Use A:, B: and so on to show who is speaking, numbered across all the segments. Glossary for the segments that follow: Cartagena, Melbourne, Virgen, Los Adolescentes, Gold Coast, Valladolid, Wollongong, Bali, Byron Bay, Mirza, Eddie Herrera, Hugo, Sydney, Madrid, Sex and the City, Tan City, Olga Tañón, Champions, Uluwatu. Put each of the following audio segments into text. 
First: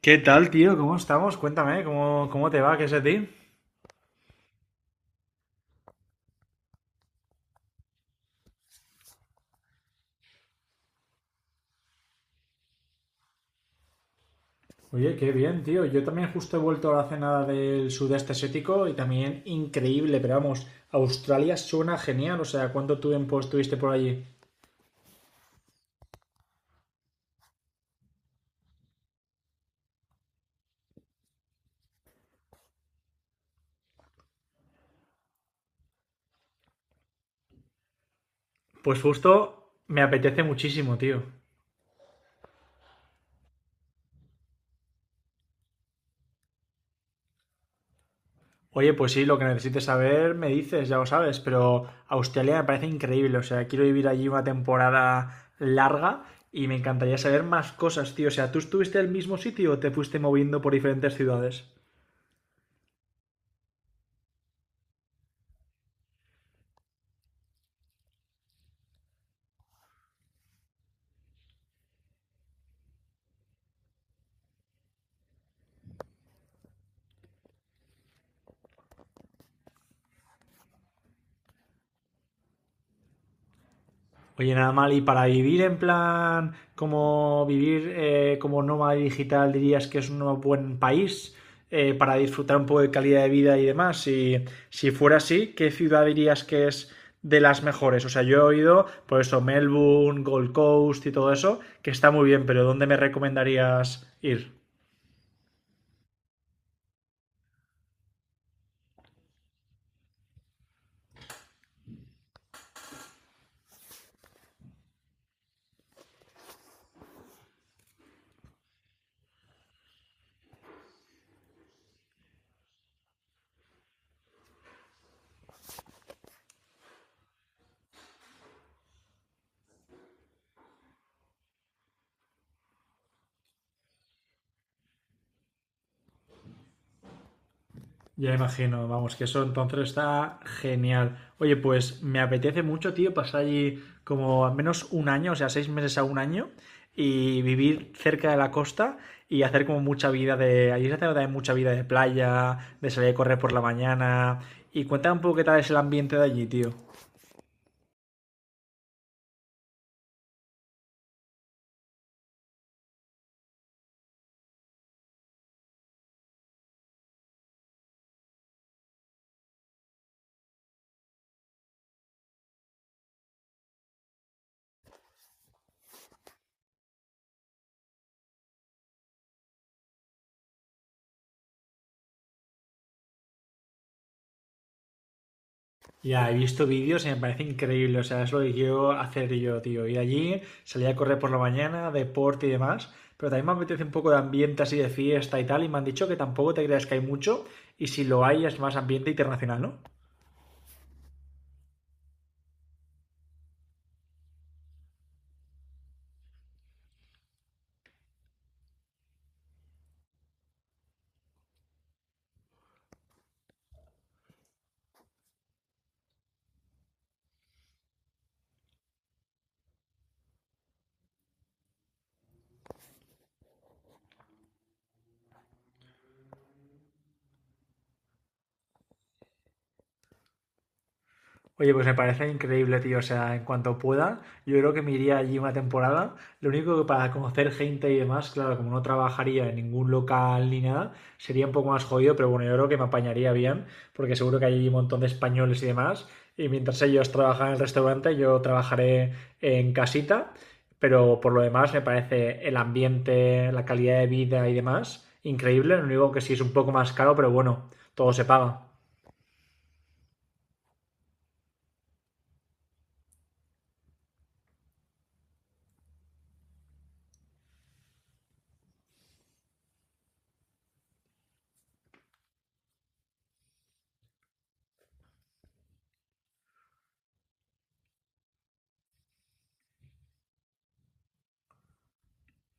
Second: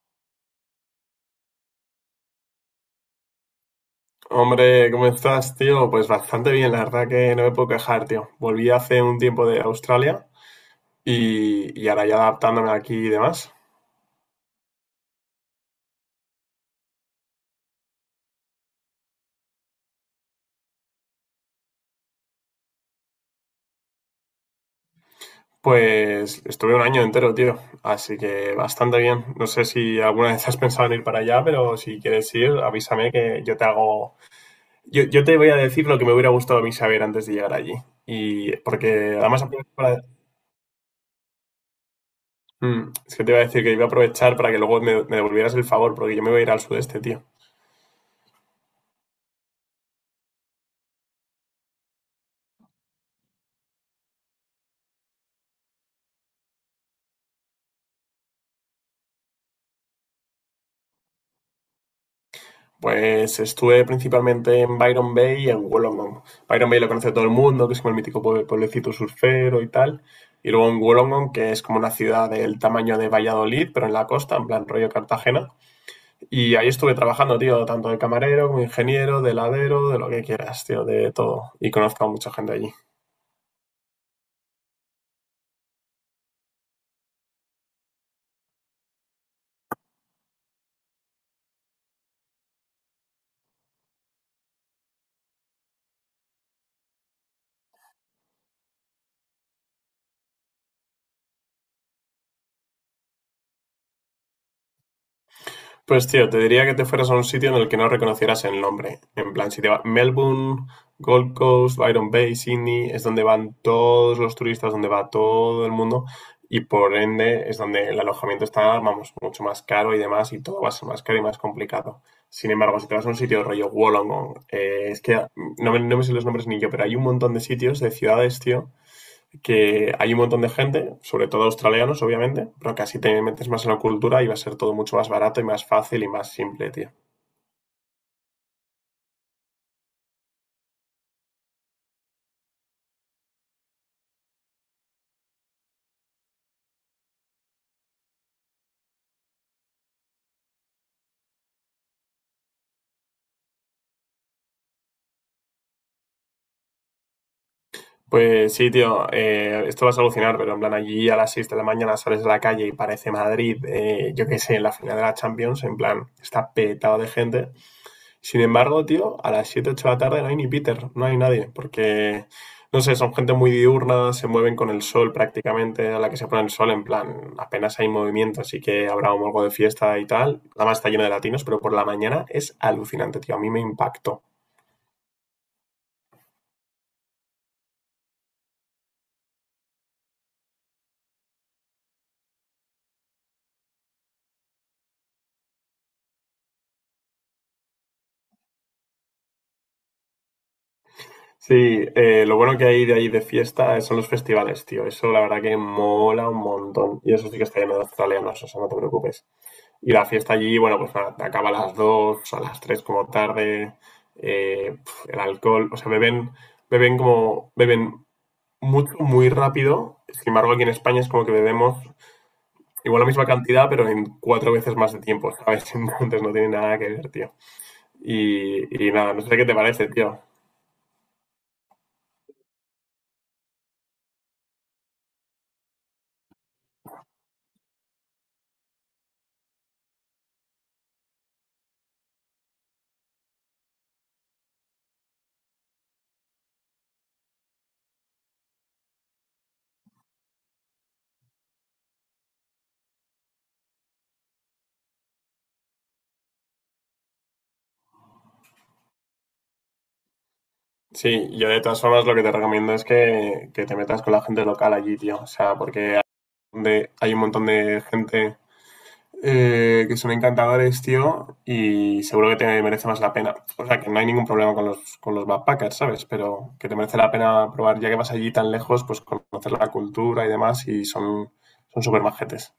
A: ¿Qué tal, tío? ¿Cómo estamos? Cuéntame, ¿cómo te va? ¿Qué es de ti?
B: Hombre, ¿cómo estás, tío? Pues bastante bien, la verdad que no me puedo quejar, tío. Volví hace un tiempo de Australia y ahora ya adaptándome aquí y demás.
A: Oye, qué bien, tío. Yo también justo he vuelto a la cena del sudeste asiático y también increíble, pero vamos, Australia suena genial. O sea, ¿cuánto tiempo estuviste por allí?
B: Pues estuve un año entero, tío. Así que bastante bien. No sé si alguna vez has pensado en ir para allá, pero si quieres ir, avísame que yo te hago... Yo te voy a decir lo que me hubiera gustado a mí saber antes de llegar allí. Y
A: Pues
B: porque además aprovecho
A: justo me
B: para...
A: apetece muchísimo, tío.
B: Es que te iba a decir que iba a aprovechar para que luego me devolvieras el favor, porque yo me voy a ir al sudeste, tío.
A: Oye, pues sí, lo que necesites saber me dices, ya lo sabes, pero Australia me parece increíble. O sea, quiero vivir allí una temporada larga y me encantaría saber más cosas, tío. O sea, ¿tú estuviste en el mismo sitio o te fuiste moviendo por diferentes ciudades?
B: Pues estuve principalmente en Byron Bay y en Wollongong. Byron Bay lo conoce todo el mundo, que es como el mítico pueblecito surfero y tal. Y luego en Wollongong, que es como una ciudad del tamaño de Valladolid, pero en la costa, en plan rollo Cartagena. Y ahí estuve trabajando, tío, tanto de camarero como ingeniero, de heladero, de lo que quieras, tío, de todo. Y conozco a mucha gente allí.
A: Oye, nada mal, y para vivir en plan, como vivir como nómada digital, dirías que es un buen país, para disfrutar un poco de calidad de vida y demás. Si, si fuera así, ¿qué ciudad dirías que es de las mejores? O sea, yo he oído, por eso, Melbourne, Gold Coast y todo eso, que está muy bien, pero ¿dónde me recomendarías ir?
B: Pues tío, te diría que te fueras a un sitio en el que no reconocieras el nombre. En plan, si te va Melbourne, Gold Coast, Byron Bay, Sydney, es donde van todos los turistas, donde va todo el mundo, y por ende es donde el alojamiento está, vamos, mucho más caro y demás, y todo va a ser más caro y más complicado. Sin embargo, si te vas a un sitio rollo Wollongong, es que no me sé los nombres ni yo, pero hay un montón de sitios, de ciudades, tío, que hay un montón de gente, sobre todo australianos, obviamente, pero que así te metes más en la cultura y va a ser todo mucho más barato y más fácil y más simple, tío.
A: Ya imagino, vamos, que eso entonces está genial. Oye, pues me apetece mucho, tío, pasar allí como al menos un año, o sea, seis meses a un año, y vivir cerca de la costa y hacer como mucha vida de. Allí se hace también mucha vida de playa, de salir a correr por la mañana. Y cuéntame un poco qué tal es el ambiente de allí, tío.
B: Pues sí, tío, esto vas a alucinar, pero en plan allí a las 6 de la mañana sales de la calle y parece Madrid, yo qué sé, en la final de la Champions, en plan, está petado de gente. Sin embargo, tío, a las 7 8 de la tarde no hay ni Peter, no hay nadie, porque, no sé, son gente muy diurna, se mueven con el sol prácticamente, a la que se pone el sol, en plan, apenas hay movimiento, así que habrá un algo de fiesta y tal. Además está lleno de latinos, pero por la mañana es alucinante, tío, a mí me impactó.
A: Ya, he visto vídeos y me parece increíble, o sea, es lo que quiero hacer yo, tío. Ir allí, salir a correr por la mañana, deporte y demás, pero también me apetece un poco de ambiente así de fiesta y tal, y me han dicho que tampoco te creas que hay mucho, y si lo hay es más ambiente internacional, ¿no?
B: Sí, lo bueno que hay de ahí de fiesta son los festivales, tío, eso la verdad que mola un montón, y eso sí que está lleno de australianos, o sea, no te preocupes. Y la fiesta allí, bueno, pues acaba a las 2 a las 3 como tarde, eh, el alcohol, o sea, beben mucho, muy rápido. Sin embargo, aquí en España es como que bebemos igual la misma cantidad, pero en cuatro veces más de tiempo, ¿sabes? Entonces no tiene nada que ver, tío. Y nada, no sé qué te parece, tío.
A: Oye, pues me parece increíble, tío. O sea, en cuanto pueda, yo creo que me iría allí una temporada. Lo único que para conocer gente y demás, claro, como no trabajaría en ningún local ni nada, sería un poco más jodido, pero bueno, yo creo que me apañaría bien, porque seguro que hay un montón de españoles y demás. Y mientras ellos trabajan en el restaurante, yo trabajaré en casita. Pero por lo demás, me parece el ambiente, la calidad de vida y demás, increíble. Lo único que sí es un poco más caro, pero bueno, todo se paga.
B: Sí, yo de todas formas lo que te recomiendo es que te metas con la gente local allí, tío. O sea, porque un hay un montón de gente, que son encantadores, tío, y seguro que te merece más la pena. O sea, que no hay ningún problema con con los backpackers, ¿sabes? Pero que te merece la pena probar, ya que vas allí tan lejos, pues conocer la cultura y demás, y son súper majetes.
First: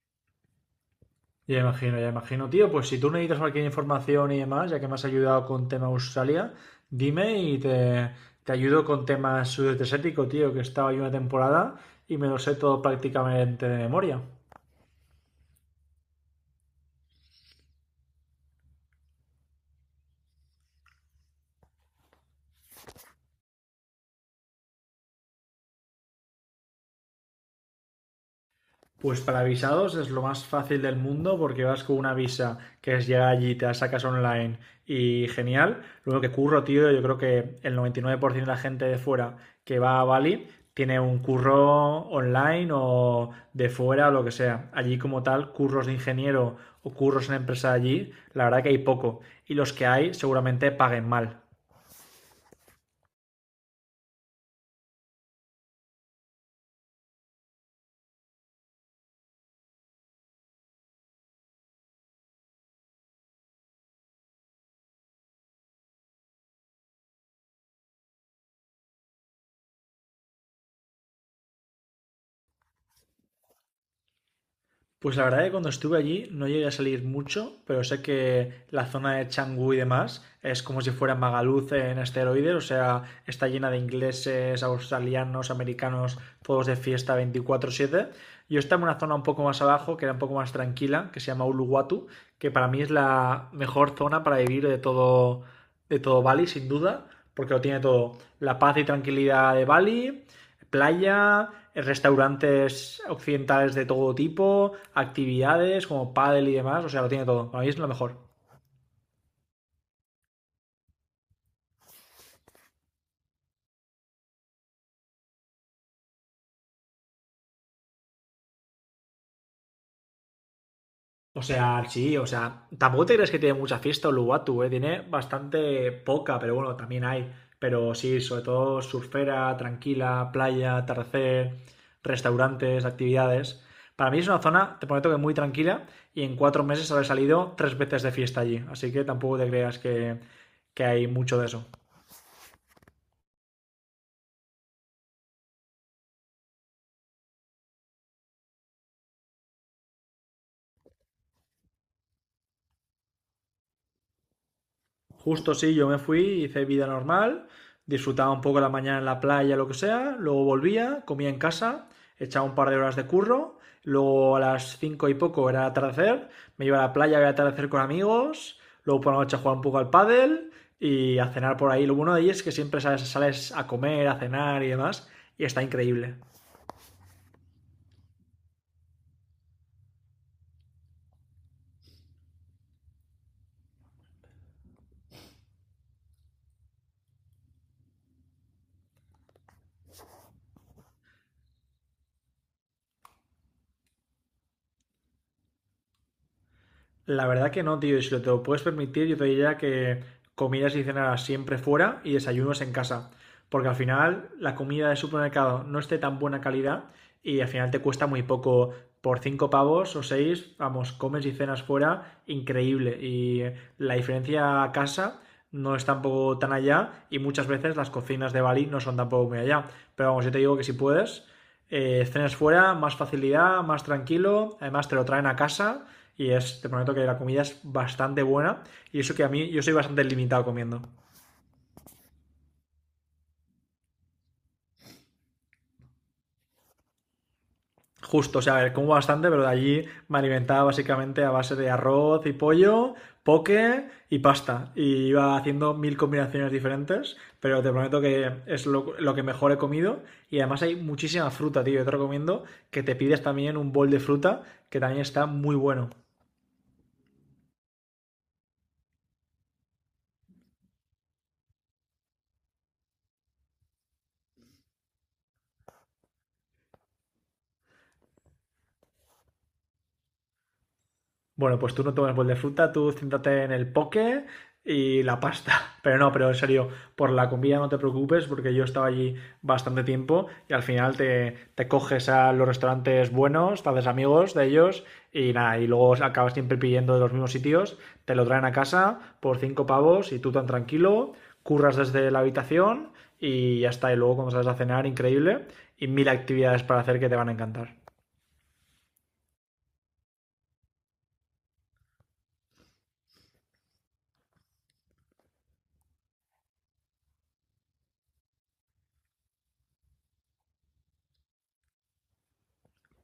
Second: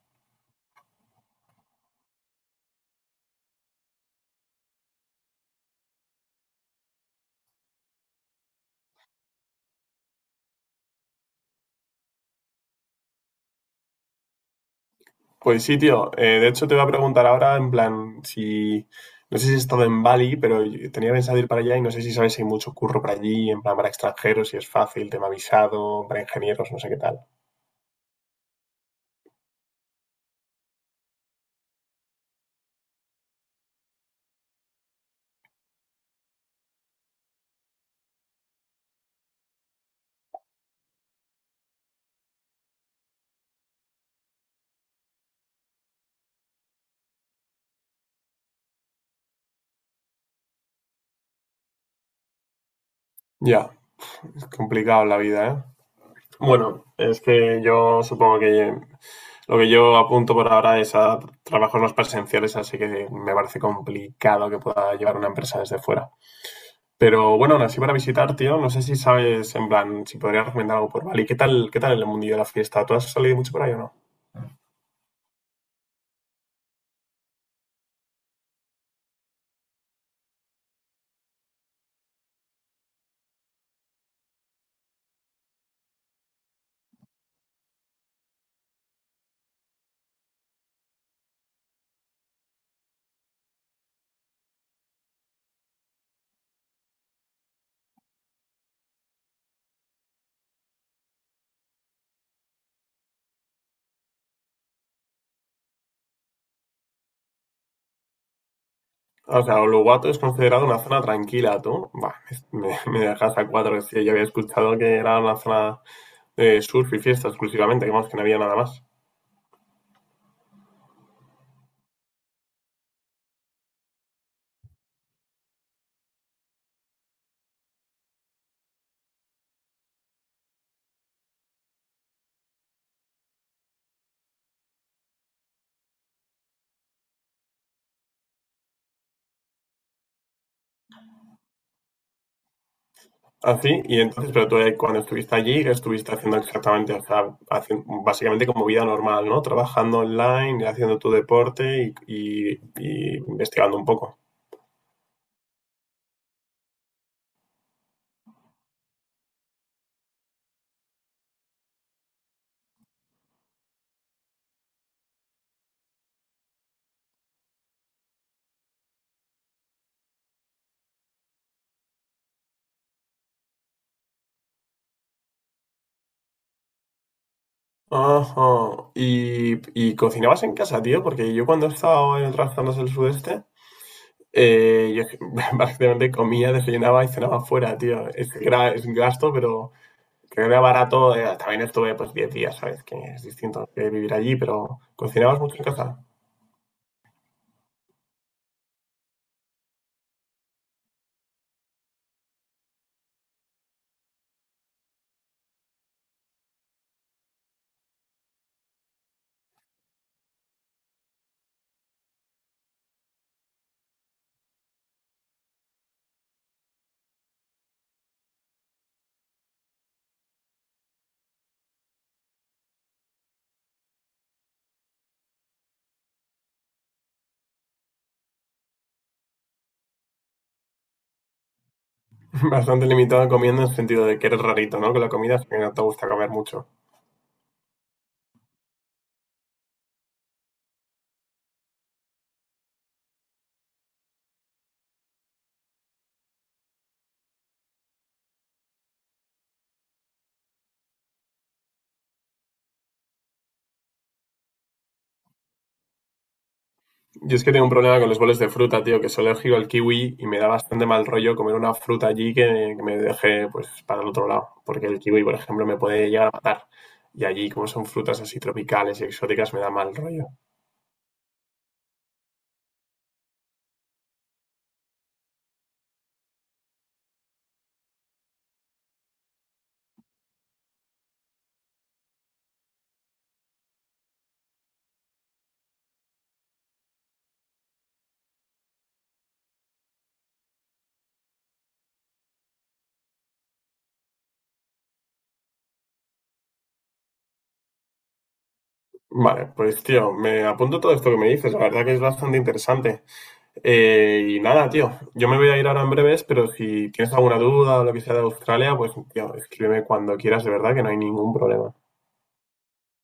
A: Ya imagino, ya imagino. Tío, pues si tú necesitas cualquier información y demás, ya que me has ayudado con tema Australia, dime y te ayudo con temas sudeste asiático, tío, que estaba ahí una temporada y me lo sé todo prácticamente de memoria.
B: Pues sí, tío. De hecho, te voy a preguntar ahora, en plan, si... No sé si he estado en Bali, pero yo tenía pensado ir para allá y no sé si sabes si hay mucho curro para allí, en plan, para extranjeros, si es fácil, tema visado, para ingenieros, no sé qué tal.
A: Pues para visados es lo más fácil del mundo porque vas con una visa que es llegar allí, te la sacas online y genial. Luego que curro, tío, yo creo que el 99% de la gente de fuera que va a Bali tiene un curro online o de fuera o lo que sea. Allí como tal, curros de ingeniero o curros en empresa allí, la verdad que hay poco. Y los que hay seguramente paguen mal.
B: Ya, es complicado la vida, ¿eh? Bueno, es que yo supongo que... Lo que yo apunto por ahora es a trabajos más presenciales, así que me parece complicado que pueda llevar una empresa desde fuera. Pero bueno, aún así para visitar, tío, no sé si sabes, en plan, si podría recomendar algo por Bali. Qué tal el mundillo de la fiesta? ¿Tú has salido mucho por ahí o no?
A: Pues la verdad que cuando estuve allí no llegué a salir mucho, pero sé que la zona de Canggu y demás es como si fuera Magaluz en esteroides, o sea, está llena de ingleses, australianos, americanos, todos de fiesta 24/7. Yo estaba en una zona un poco más abajo, que era un poco más tranquila, que se llama Uluwatu, que para mí es la mejor zona para vivir de todo Bali, sin duda, porque lo tiene todo. La paz y tranquilidad de Bali, playa, restaurantes occidentales de todo tipo, actividades como pádel y demás, o sea, lo tiene todo. Para mí es lo mejor.
B: O sea, Uluwatu es considerado una zona tranquila, tú. Bah, me dejas a cuatro, tío. Yo había escuchado que era una zona de surf y fiesta exclusivamente, que vamos, que no había nada más.
A: O sea, sí, o sea, tampoco te crees que tiene mucha fiesta Uluwatu, ¿eh? Tiene bastante poca, pero bueno, también hay. Pero sí, sobre todo surfera, tranquila, playa, atardecer, restaurantes, actividades. Para mí es una zona, te prometo que muy tranquila, y en 4 meses habré salido 3 veces de fiesta allí. Así que tampoco te creas que hay mucho de eso.
B: Así, y entonces, pero tú cuando estuviste allí, ¿qué estuviste haciendo exactamente? O sea, básicamente como vida normal, ¿no? Trabajando online, haciendo tu deporte y investigando un poco.
A: Justo sí, yo me fui, hice vida normal, disfrutaba un poco la mañana en la playa, lo que sea, luego volvía, comía en casa, echaba un par de horas de curro, luego a las 5 y poco era atardecer, me iba a la playa, a atardecer con amigos, luego por la noche a un poco al pádel y a cenar por ahí. Lo bueno de ahí es que siempre sales, sales a comer, a cenar y demás, y está increíble.
B: Ajá. ¿Y cocinabas en casa, tío? Porque yo cuando he estado en otras zonas del sudeste, yo básicamente comía, desayunaba y cenaba fuera, tío. Es, es un gasto, pero que era barato. Eh, también estuve pues 10 días, ¿sabes? Que es distinto que vivir allí, pero ¿cocinabas mucho en casa?
A: La verdad que no, tío. Y si lo te lo puedes permitir, yo te diría que comidas y cenas siempre fuera y desayunos en casa. Porque al final la comida de supermercado no esté tan buena calidad y al final te cuesta muy poco. Por cinco pavos o seis, vamos, comes y cenas fuera, increíble. Y la diferencia a casa no es tampoco tan allá y muchas veces las cocinas de Bali no son tampoco muy allá. Pero vamos, yo te digo que si puedes, cenas fuera, más facilidad, más tranquilo, además te lo traen a casa y es, te prometo que la comida es bastante buena. Y eso que a mí, yo soy bastante limitado comiendo.
B: Bastante limitado comiendo en el sentido de que eres rarito, ¿no? Con la comida, que no te gusta comer mucho.
A: Justo, o sea, a ver, como bastante, pero de allí me alimentaba básicamente a base de arroz y pollo, poke y pasta. Y iba haciendo mil combinaciones diferentes, pero te prometo que es lo que mejor he comido. Y además hay muchísima fruta, tío. Yo te recomiendo que te pides también un bol de fruta, que también está muy bueno.
B: Yo es que tengo un problema con los boles de fruta, tío, que soy alérgico al kiwi y me da bastante mal rollo comer una fruta allí que me deje, pues, para el otro lado. Porque el kiwi, por ejemplo, me puede llegar a matar. Y allí, como son frutas así tropicales y exóticas, me da mal rollo.
A: Bueno, pues tú no tomes bol de fruta, tú céntrate en el poke y la pasta. Pero no, pero en serio, por la comida no te preocupes porque yo estaba allí bastante tiempo y al final te coges a los restaurantes buenos, te haces amigos de ellos y nada, y luego acabas siempre pidiendo de los mismos sitios, te lo traen a casa por cinco pavos y tú tan tranquilo, curras desde la habitación y ya está. Y luego cuando sales a cenar, increíble y mil actividades para hacer que te van a encantar.
B: Vale, pues, tío, me apunto todo esto que me dices. La verdad que es bastante interesante. Y nada, tío, yo me voy a ir ahora en breves, pero si tienes alguna duda o lo que sea de Australia, pues tío, escríbeme cuando quieras, de verdad que no hay ningún problema.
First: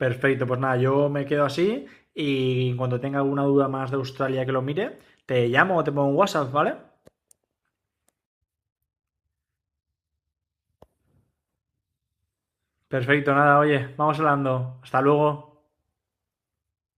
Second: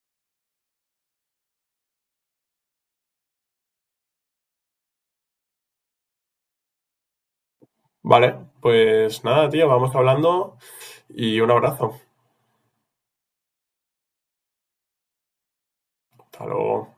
A: Perfecto, pues nada, yo me quedo así y cuando tenga alguna duda más de Australia que lo mire, te llamo o te pongo un WhatsApp, ¿vale?
B: Vale, pues nada, tío, vamos hablando y un abrazo.
A: Perfecto, nada, oye, vamos hablando. Hasta luego.
B: Hasta luego.